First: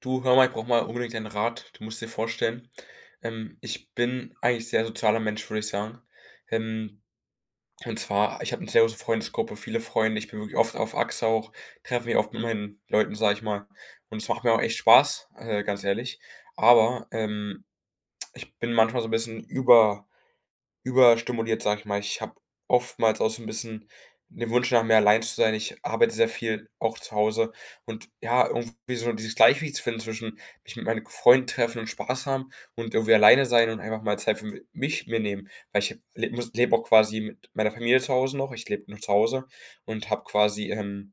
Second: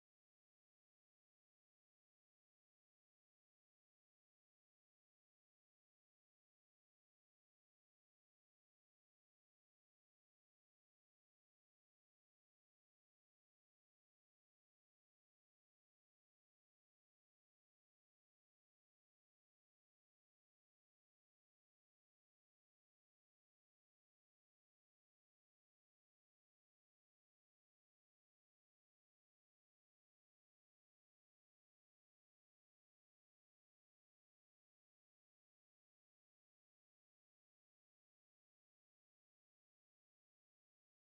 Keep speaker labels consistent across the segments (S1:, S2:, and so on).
S1: Du, hör mal, ich brauche mal unbedingt deinen Rat. Du musst dir vorstellen, ich bin eigentlich sehr sozialer Mensch, würde ich sagen. Ähm, und zwar, ich habe eine sehr große Freundesgruppe, viele Freunde. Ich bin wirklich oft auf Achse auch, treffe mich oft mit meinen Leuten, sage ich mal. Und es macht mir auch echt Spaß, ganz ehrlich. Aber ich bin manchmal so ein bisschen überstimuliert, sage ich mal. Ich habe oftmals auch so ein bisschen den Wunsch nach mehr allein zu sein. Ich arbeite sehr viel auch zu Hause, und ja, irgendwie so dieses Gleichgewicht zu finden zwischen mich mit meinen Freunden treffen und Spaß haben und irgendwie alleine sein und einfach mal Zeit für mi mich mir nehmen. Weil ich lebe auch quasi mit meiner Familie zu Hause noch. Ich lebe nur zu Hause und habe quasi,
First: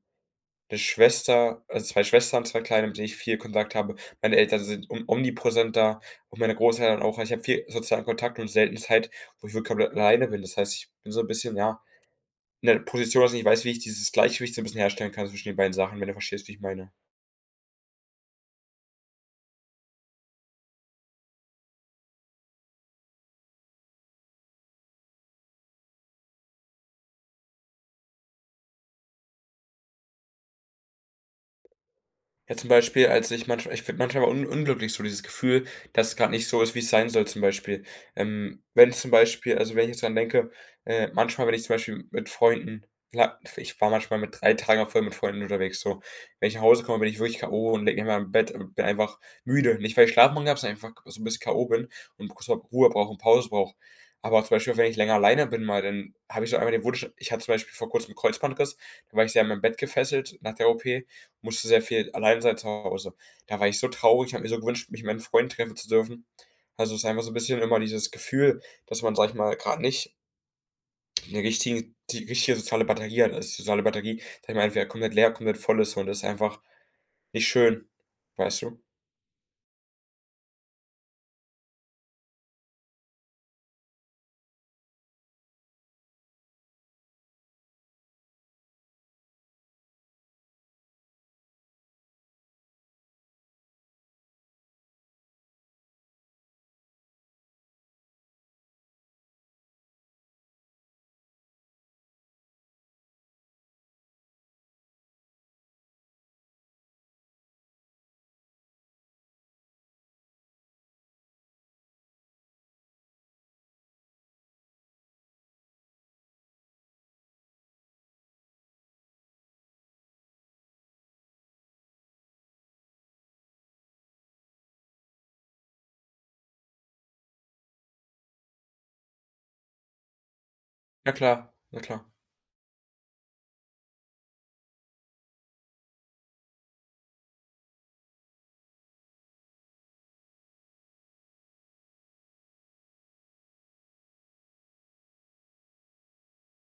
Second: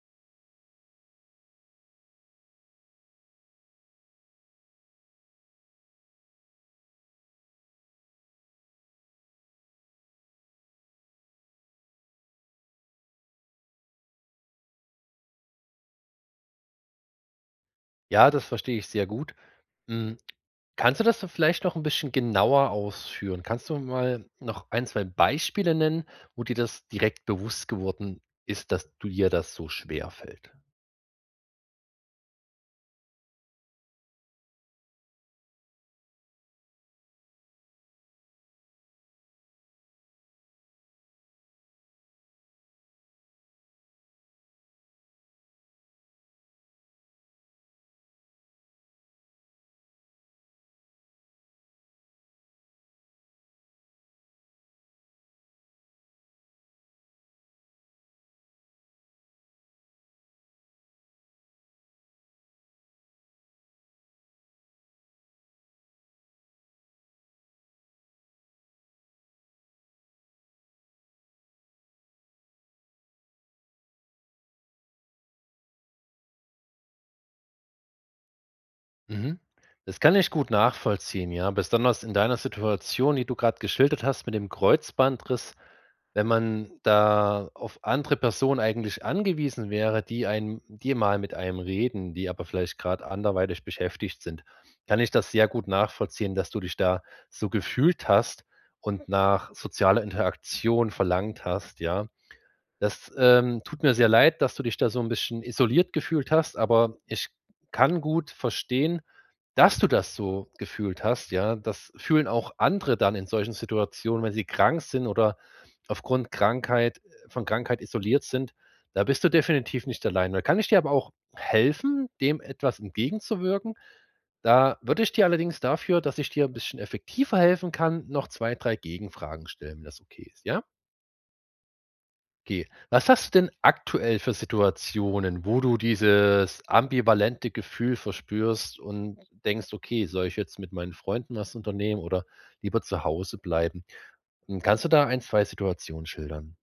S1: 'ne Schwester, also 2 Schwestern, 2 Kleine, mit denen ich viel Kontakt habe. Meine Eltern sind om omnipräsent da und meine Großeltern auch. Also, ich habe viel sozialen Kontakt und selten Zeit, wo ich wirklich komplett alleine bin. Das heißt, ich bin so 'n bisschen, ja, in der Position, dass ich nicht weiß, wie ich dieses Gleichgewicht so 'n bisschen herstellen kann zwischen den beiden Sachen, wenn du verstehst, wie ich meine.
S2: Ja, das verstehe ich sehr gut. Hm, kannst du das so vielleicht noch ein bisschen genauer ausführen? Kannst du mal noch ein, 2 Beispiele nennen, wo dir das direkt bewusst geworden ist, dass du dir das so schwer fällt?
S1: Ja, zum Beispiel, als ich manchmal ich finde manchmal un unglücklich so dieses Gefühl, dass es gerade nicht so ist, wie es sein soll, zum Beispiel. Wenn zum Beispiel, also, wenn ich jetzt dran denke, manchmal, wenn ich zum Beispiel mit Freunden la ich war manchmal mit 3 Tagen voll mit Freunden unterwegs, so. Wenn ich nach Hause komme, bin ich wirklich K.O. und lege mich mal im Bett und bin einfach müde. Nicht, weil ich Schlafmangel habe, sondern einfach so ein bisschen K.O. bin und kurz mal Ruhe brauche und Pause brauche. Aber zum Beispiel, wenn ich länger alleine bin mal, dann habe ich so einmal den Wunsch, ich hatte zum Beispiel vor Kurzem 'n Kreuzbandriss, da war ich sehr an meinem Bett gefesselt nach der OP. Musste sehr viel allein sein zu Hause. Da war ich so traurig, habe mir so gewünscht, mich mit meinen Freunden treffen zu dürfen. Also, es ist einfach so ein bisschen immer dieses Gefühl, dass man, sage ich mal, gerade nicht den richtigen die richtige soziale Batterie hat. Also, die soziale Batterie, sage ich mal, entweder komplett leer, komplett voll ist, und das ist einfach nicht schön, weißt du?
S2: Mhm. Das kann ich gut nachvollziehen, ja. Besonders in deiner Situation, die du gerade geschildert hast mit dem Kreuzbandriss, wenn man da auf andere Personen eigentlich angewiesen wäre, die einem die mal mit einem reden, die aber vielleicht gerade anderweitig beschäftigt sind, kann ich das sehr gut nachvollziehen, dass du dich da so gefühlt hast und nach sozialer Interaktion verlangt hast, ja. Das, tut mir sehr leid, dass du dich da so ein bisschen isoliert gefühlt hast, aber ich kann gut verstehen, dass du das so gefühlt hast, ja. Das fühlen auch andere dann in solchen Situationen, wenn sie krank sind oder aufgrund Krankheit von Krankheit isoliert sind. Da bist du definitiv nicht allein. Da kann ich dir aber auch helfen, dem etwas entgegenzuwirken. Da würde ich dir allerdings dafür, dass ich dir ein bisschen effektiver helfen kann, noch 2, 3 Gegenfragen stellen, wenn das okay ist, ja?
S1: Ja klar, na klar.
S2: Okay. Was hast du denn aktuell für Situationen, wo du dieses ambivalente Gefühl verspürst und denkst: „Okay, soll ich jetzt mit meinen Freunden was unternehmen oder lieber zu Hause bleiben?“ Hm, kannst du da ein 2 Situationen schildern?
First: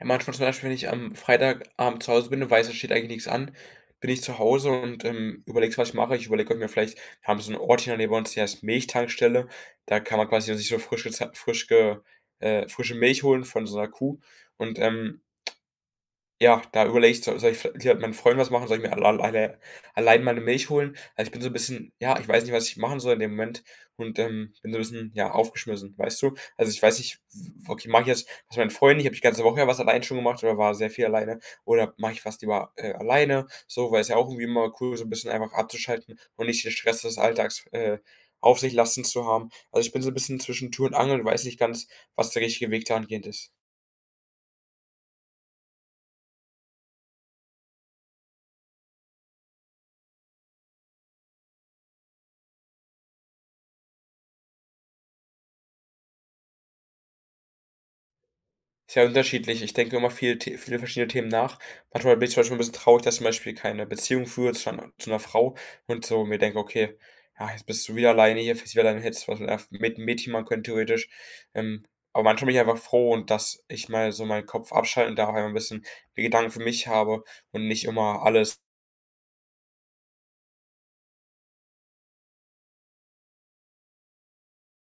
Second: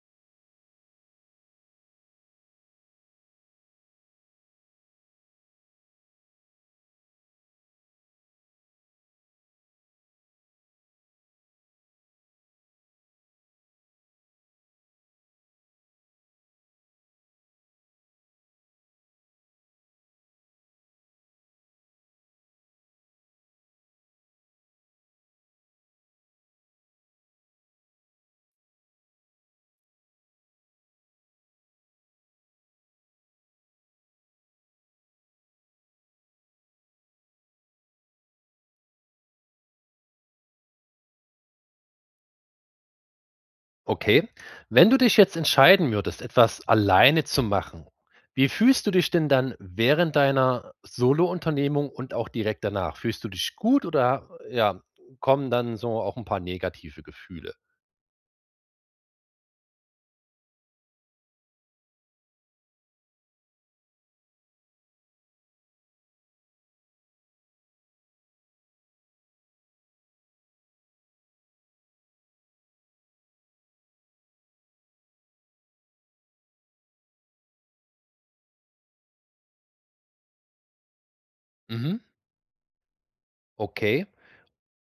S1: Ja, manchmal zum Beispiel, wenn ich am Freitagabend zu Hause bin und weiß, es steht eigentlich nichts an, bin ich zu Hause und, überlege, was ich mache. Ich überlege, ob ich mir vielleicht, wir haben so einen Ort hier in der Nähe bei uns, die heißt Milchtankstelle. Da kann man quasi sich so frisch gez frisch ge frische Milch holen von so einer Kuh und, ja, da überlege ich, soll ich vielleicht hier mit meinen Freunden was machen? Soll ich mir allein meine Milch holen? Also, ich bin so ein bisschen, ja, ich weiß nicht, was ich machen soll in dem Moment und, bin so ein bisschen, ja, aufgeschmissen, weißt du? Also, ich weiß nicht, w okay, mache ich jetzt was mit meinen Freunden? Ich habe die ganze Woche ja was allein schon gemacht oder war sehr viel alleine, oder mache ich was lieber, alleine, so, weil es ja auch irgendwie immer cool, so ein bisschen einfach abzuschalten und nicht den Stress des Alltags, auf sich lasten zu haben. Also, ich bin so ein bisschen zwischen Tür und Angel, weiß nicht ganz, was der richtige Weg dahingehend ist.
S2: Okay. Wenn du dich jetzt entscheiden würdest, etwas alleine zu machen, wie fühlst du dich denn dann während deiner Solo-Unternehmung und auch direkt danach? Fühlst du dich gut oder, ja, kommen dann so auch ein paar negative Gefühle?
S1: Ist ja unterschiedlich. Ich denke immer viel, The viele verschiedene Themen nach. Manchmal bin ich zum Beispiel ein bisschen traurig, dass ich zum Beispiel keine Beziehung führe zu einer zu 'ner Frau und so mir denke: „Okay, ja, jetzt bist du wieder alleine hier, fährst wieder alleine hin, hättest was mit einer mit 'nem Mädchen machen können, theoretisch.“ Ähm, aber manchmal bin ich einfach froh, und dass ich mal so meinen Kopf abschalten darf, einfach ein bisschen die Gedanken für mich habe und nicht immer alles.
S2: Mhm, okay.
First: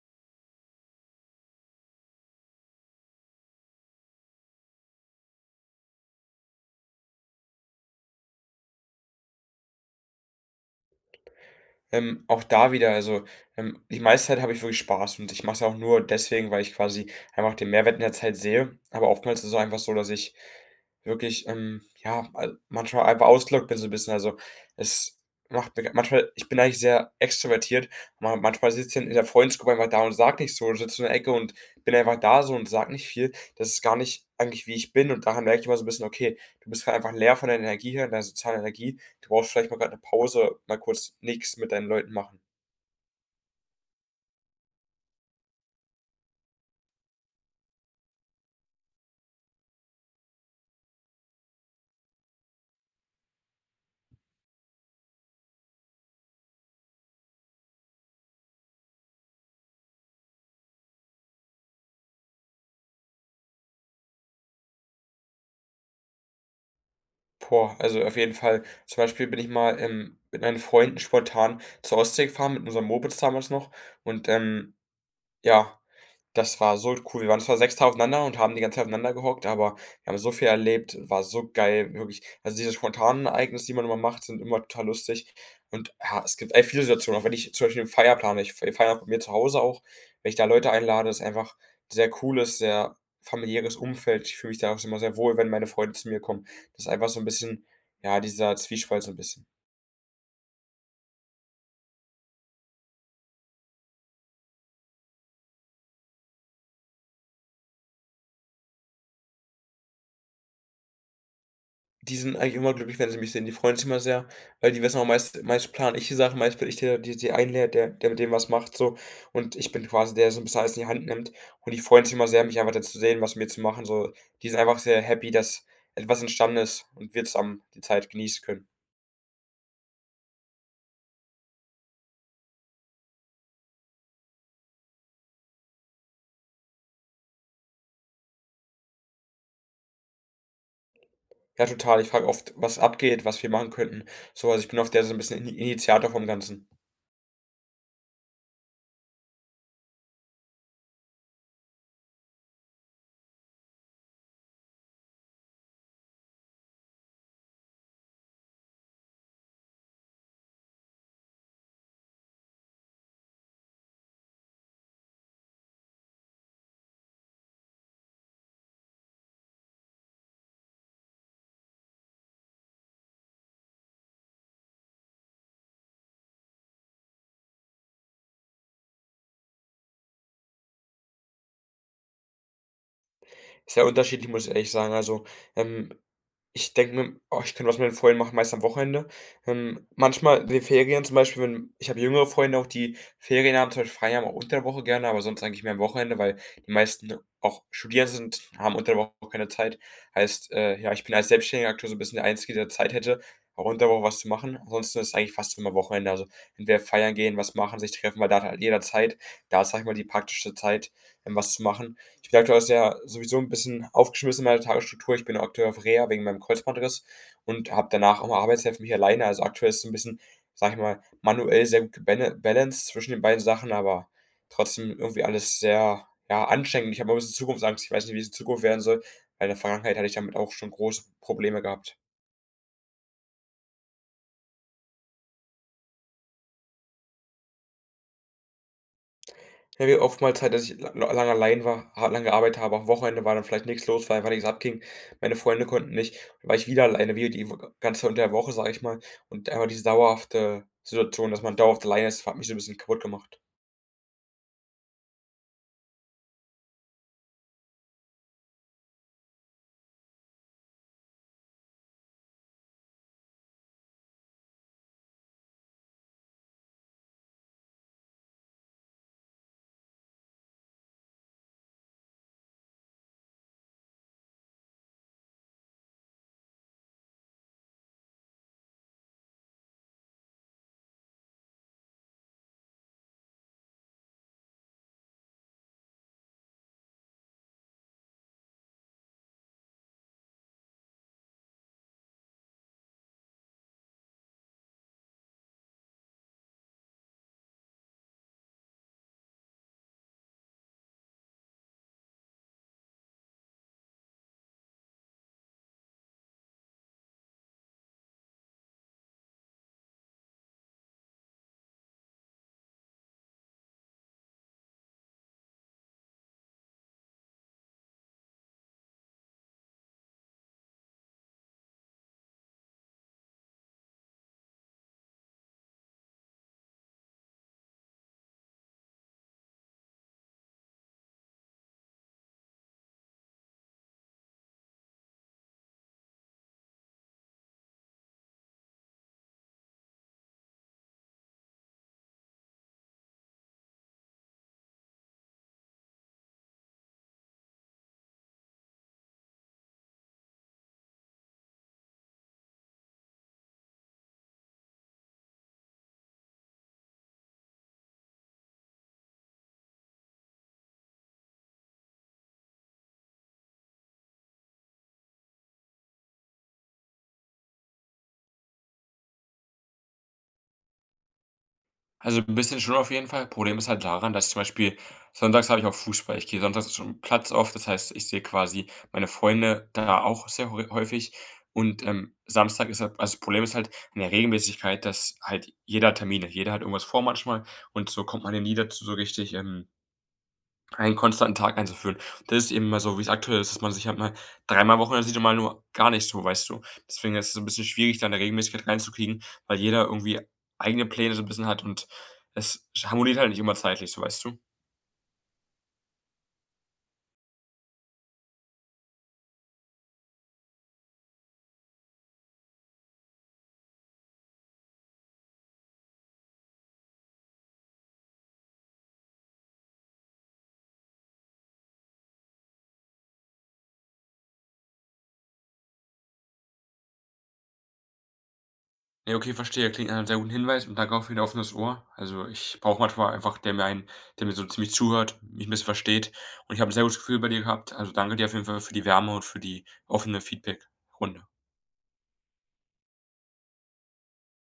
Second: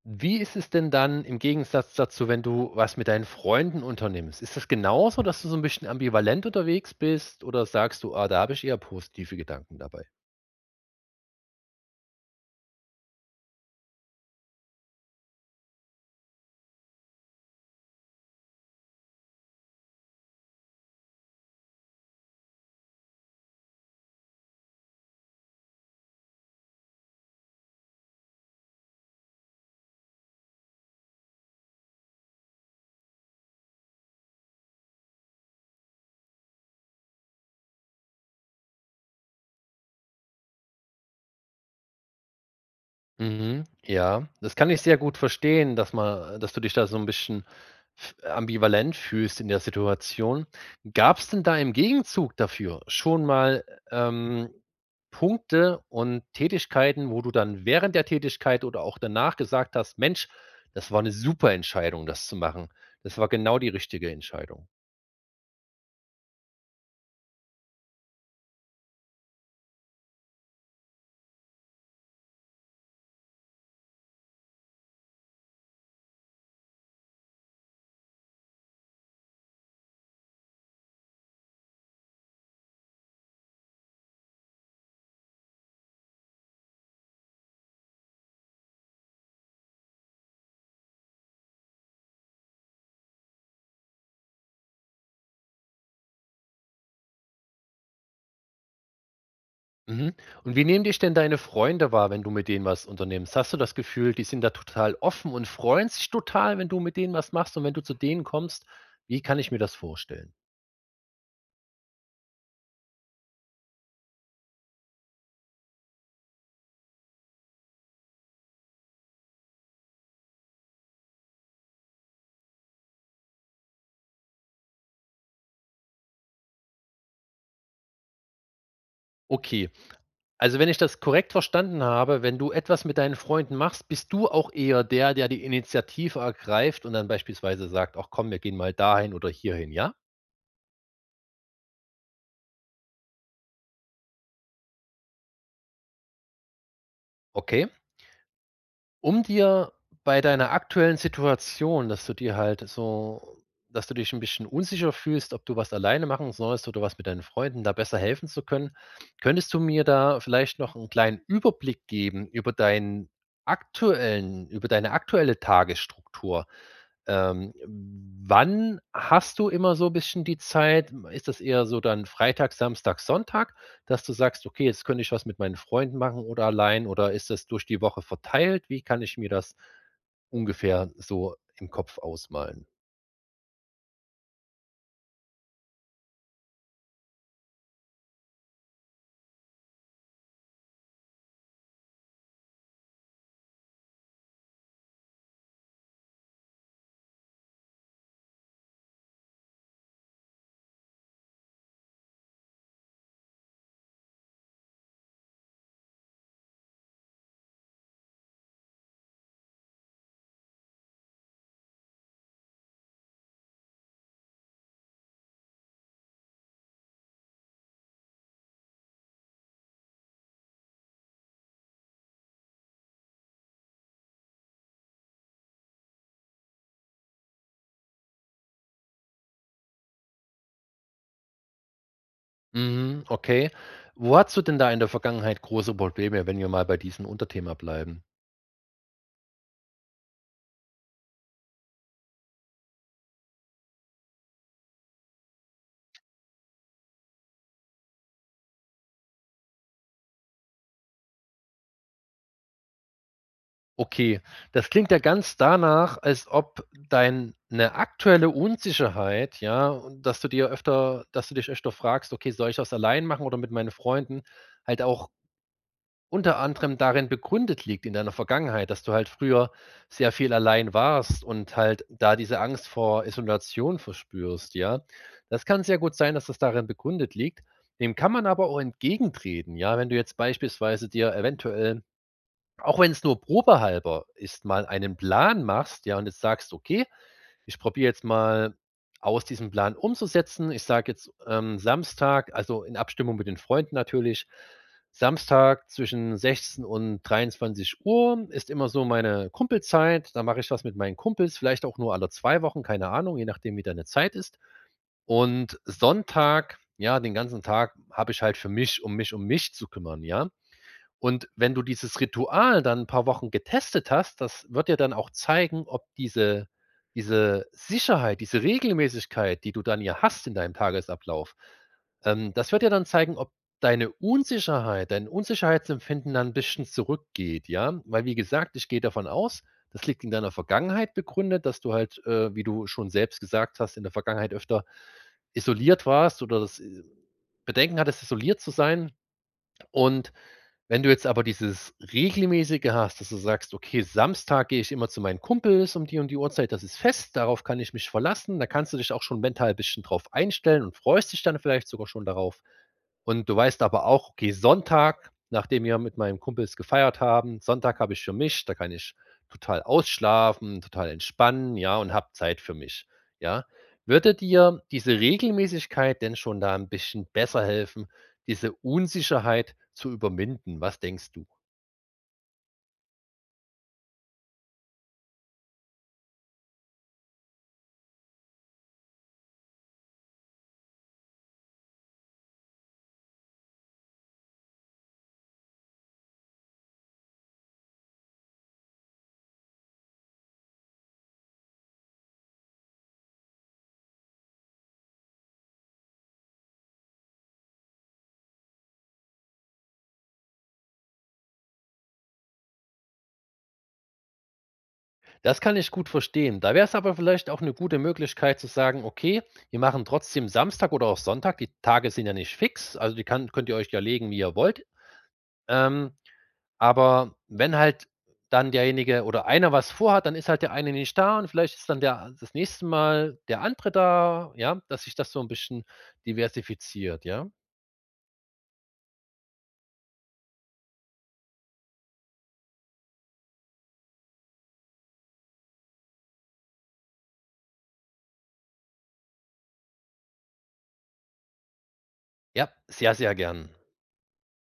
S2: Wie ist es denn dann im Gegensatz dazu, wenn du was mit deinen Freunden unternimmst? Ist das genauso, dass du so 'n bisschen ambivalent unterwegs bist oder sagst du: „Ah, da habe ich eher positive Gedanken dabei?“
S1: Auch da wieder, also, die meiste Zeit habe ich wirklich Spaß, und ich mache es auch nur deswegen, weil ich quasi einfach den Mehrwert in der Zeit sehe. Aber oftmals ist es auch einfach so, dass ich wirklich, ja, al manchmal einfach ausgelaugt bin, so 'n bisschen. Also, es macht mir manchmal, ich bin eigentlich sehr extrovertiert. Ma manchmal sitze ich in der Freundesgruppe einfach da und sage nichts, so, sitze in der Ecke und bin einfach da so und sage nicht viel. Das ist gar nicht eigentlich, wie ich bin, und daran merke ich immer so 'n bisschen: „Okay, du bist grad einfach leer von der Energie her, deiner sozialen Energie.“ Du brauchst vielleicht mal gerade eine Pause, mal kurz nichts mit deinen Leuten machen.
S2: Mhm, ja, das kann ich sehr gut verstehen, dass man, dass du dich da so ein bisschen f ambivalent fühlst in der Situation. Gab es denn da im Gegenzug dafür schon mal, ähm, Punkte und Tätigkeiten, wo du dann während der Tätigkeit oder auch danach gesagt hast: „Mensch, das war eine super Entscheidung, das zu machen. Das war genau die richtige Entscheidung.“
S1: Boah, also auf jeden Fall. Zum Beispiel bin ich mal, mit meinen Freunden spontan zur Ostsee gefahren mit unserem Mopeds damals noch und, ja, das war so cool. Wir waren zwar 6 da aufeinander und haben die ganze Zeit aufeinander gehockt, aber wir haben so viel erlebt, war so geil, wirklich. Also, diese spontanen Ereignisse, die man immer macht, sind immer total lustig. Und ja, es gibt, ey, viele Situationen, auch wenn ich zum Beispiel 'ne Feier plane, ich fe feiere bei mir zu Hause auch, wenn ich da Leute einlade, ist einfach ein sehr cooles, sehr familiäres Umfeld. Ich fühle mich da auch immer sehr wohl, wenn meine Freunde zu mir kommen. Das ist einfach so ein bisschen, ja, dieser Zwiespalt, so ein bisschen.
S2: Mhm. Und wie nehmen dich denn deine Freunde wahr, wenn du mit denen was unternimmst? Hast du das Gefühl, die sind da total offen und freuen sich total, wenn du mit denen was machst und wenn du zu denen kommst? Wie kann ich mir das vorstellen?
S1: Die sind eigentlich immer glücklich, wenn sie mich sehen. Die freuen sich immer sehr, weil die wissen auch, meist plane ich die Sachen, meist bin ich der, die einlädt, der mit dem was macht, so. Und ich bin quasi der, der so ein bisschen alles in die Hand nimmt. Und die freuen sich immer sehr, mich einfach dazu zu sehen, was mit mir zu machen, so. Die sind einfach sehr happy, dass etwas entstanden ist und wir zusammen die Zeit genießen können.
S2: Okay, also wenn ich das korrekt verstanden habe, wenn du etwas mit deinen Freunden machst, bist du auch eher der, der die Initiative ergreift und dann beispielsweise sagt, ach komm, wir gehen mal dahin oder hierhin, ja?
S1: Ja, total. Ich frage oft, was abgeht, was wir machen könnten, so. Also, ich bin oft der, so ein bisschen Initiator vom Ganzen.
S2: Okay. Um dir bei deiner aktuellen Situation, dass du dir halt so dass du dich ein bisschen unsicher fühlst, ob du was alleine machen sollst oder was mit deinen Freunden, da besser helfen zu können. Könntest du mir da vielleicht noch einen kleinen Überblick geben über deinen aktuellen über deine aktuelle Tagesstruktur? Ähm, wann hast du immer so ein bisschen die Zeit? Ist das eher so dann Freitag, Samstag, Sonntag? Dass du sagst: „Okay, jetzt könnte ich was mit meinen Freunden machen oder allein“ oder ist das durch die Woche verteilt? Wie kann ich mir das ungefähr so im Kopf ausmalen?
S1: Sehr unterschiedlich, muss ich ehrlich sagen. Also, ähm, ich denke mir: „Oh, ich kann was mit den Freunden machen“, meist am Wochenende. Manchmal in den Ferien zum Beispiel, wenn ich, habe jüngere Freunde auch, die Ferien haben, zum Beispiel frei haben, auch unter der Woche gerne, aber sonst eigentlich mehr am Wochenende, weil die meisten auch Studierende sind, haben unter der Woche auch keine Zeit. Heißt, ja, ich bin als Selbstständiger aktuell so ein bisschen der Einzige, der Zeit hätte, auch unter der Woche was zu machen. Ansonsten ist es eigentlich fast immer Wochenende. Also, entweder feiern gehen, was machen, sich treffen, weil da hat halt jeder Zeit. Da ist, sag ich mal, die praktischste Zeit, was zu machen. Ich bin aktuell auch sehr, sowieso ein bisschen aufgeschmissen in meiner Tagesstruktur. Ich bin aktuell auf Reha wegen meinem Kreuzbandriss und habe danach auch mal Arbeitshilfen, mich alleine. Also, aktuell ist so ein bisschen, sage ich mal, manuell sehr gut gebala zwischen den beiden Sachen, aber trotzdem irgendwie alles sehr, ja, anstrengend. Ich habe auch 'n bisschen Zukunftsangst. Ich weiß nicht, wie es in Zukunft werden soll, weil in der Vergangenheit hatte ich damit auch schon große Probleme gehabt.
S2: Mhm, okay. Wo hattest du denn da in der Vergangenheit große Probleme, wenn wir mal bei diesem Unterthema bleiben?
S1: Ja, wie oftmals halt, dass ich lange allein war, ha lange gearbeitet habe. Am Wochenende war dann vielleicht nichts los, weil einfach nichts abging. Meine Freunde konnten nicht. Dann war ich wieder alleine, wieder die w ganze unter der Woche, sage ich mal. Und einfach diese dauerhafte Situation, dass man dauerhaft alleine ist, hat mich so ein bisschen kaputt gemacht.
S2: Okay, das klingt ja ganz danach, als ob deine aktuelle Unsicherheit, ja, und dass du dich öfter fragst: „Okay, soll ich das allein machen oder mit meinen Freunden?“ halt auch unter anderem darin begründet liegt in deiner Vergangenheit, dass du halt früher sehr viel allein warst und halt da diese Angst vor Isolation verspürst, ja? Das kann sehr gut sein, dass das darin begründet liegt. Dem kann man aber auch entgegentreten, ja? Wenn du jetzt beispielsweise dir eventuell, auch wenn es nur probehalber ist, mal einen Plan machst, ja, und jetzt sagst: „Okay, ich probiere jetzt mal aus, diesen Plan umzusetzen. Ich sage jetzt, Samstag, also in Abstimmung mit den Freunden natürlich, Samstag zwischen 16 und 23 Uhr ist immer so meine Kumpelzeit. Da mache ich was mit meinen Kumpels, vielleicht auch nur alle 2 Wochen, keine Ahnung, je nachdem, wie deine Zeit ist. Und Sonntag, ja, den ganzen Tag habe ich halt für mich, um mich zu kümmern, ja? Und wenn du dieses Ritual dann ein paar Wochen getestet hast, das wird dir dann auch zeigen, ob diese Sicherheit, diese Regelmäßigkeit, die du dann ja hast in deinem Tagesablauf, das wird dir dann zeigen, ob dein Unsicherheitsempfinden dann 'n bisschen zurückgeht, ja? Weil wie gesagt, ich gehe davon aus, das liegt in deiner Vergangenheit begründet, dass du halt, wie du schon selbst gesagt hast, in der Vergangenheit öfter isoliert warst oder das, Bedenken hattest, isoliert zu sein und wenn du jetzt aber dieses regelmäßige hast, dass du sagst: „Okay, Samstag gehe ich immer zu meinen Kumpels um die und die Uhrzeit, das ist fest, darauf kann ich mich verlassen.“ Da kannst du dich auch schon mental ein bisschen drauf einstellen und freust dich dann vielleicht sogar schon darauf. Und du weißt aber auch, okay, Sonntag, nachdem wir mit meinen Kumpels gefeiert haben, Sonntag habe ich für mich, da kann ich total ausschlafen, total entspannen, ja, und habe Zeit für mich, ja. Würde dir diese Regelmäßigkeit denn schon da ein bisschen besser helfen, diese Unsicherheit zu überwinden? Was denkst du?
S1: Also ein bisschen schon, auf jeden Fall. Problem ist halt daran, dass ich zum Beispiel sonntags, habe ich auch Fußball. Ich gehe sonntags schon Platz auf, das heißt, ich sehe quasi meine Freunde da auch sehr häufig und, Samstag ist halt, also das Problem ist halt in der Regelmäßigkeit, dass halt jeder hat Termine. Jeder hat irgendwas vor manchmal, und so kommt man ja nie dazu, so richtig, einen konstanten Tag einzuführen. Das ist eben mal so, wie es aktuell ist, dass man sich halt mal dreimal Wochenende sieht und mal nur gar nicht so, weißt du? Deswegen ist es so ein bisschen schwierig, da 'ne Regelmäßigkeit reinzukriegen, weil jeder irgendwie eigene Pläne so ein bisschen hat, und es harmoniert halt nicht immer zeitlich so, weißt du?
S2: Das kann ich gut verstehen. Da wäre es aber vielleicht auch eine gute Möglichkeit zu sagen: „Okay, wir machen trotzdem Samstag oder auch Sonntag“ die Tage sind ja nicht fix, also, die kann könnt ihr euch ja legen, wie ihr wollt, ähm aber wenn halt dann derjenige oder einer was vorhat, dann ist halt der eine nicht da und vielleicht ist dann der das nächste Mal der andere da, ja, dass sich das so 'n bisschen diversifiziert, ja?
S1: Ja, okay, verstehe. Klingt nach 'nem sehr guten Hinweis, und danke auch für dein offenes Ohr. Also, ich brauche manchmal einfach, der mir so ziemlich zuhört, mich 'n bisschen versteht, und ich habe ein sehr gutes Gefühl bei dir gehabt. Also, danke dir auf jeden Fall für die Wärme und für die offene Feedback-Runde.
S2: Ja, sehr, sehr gern.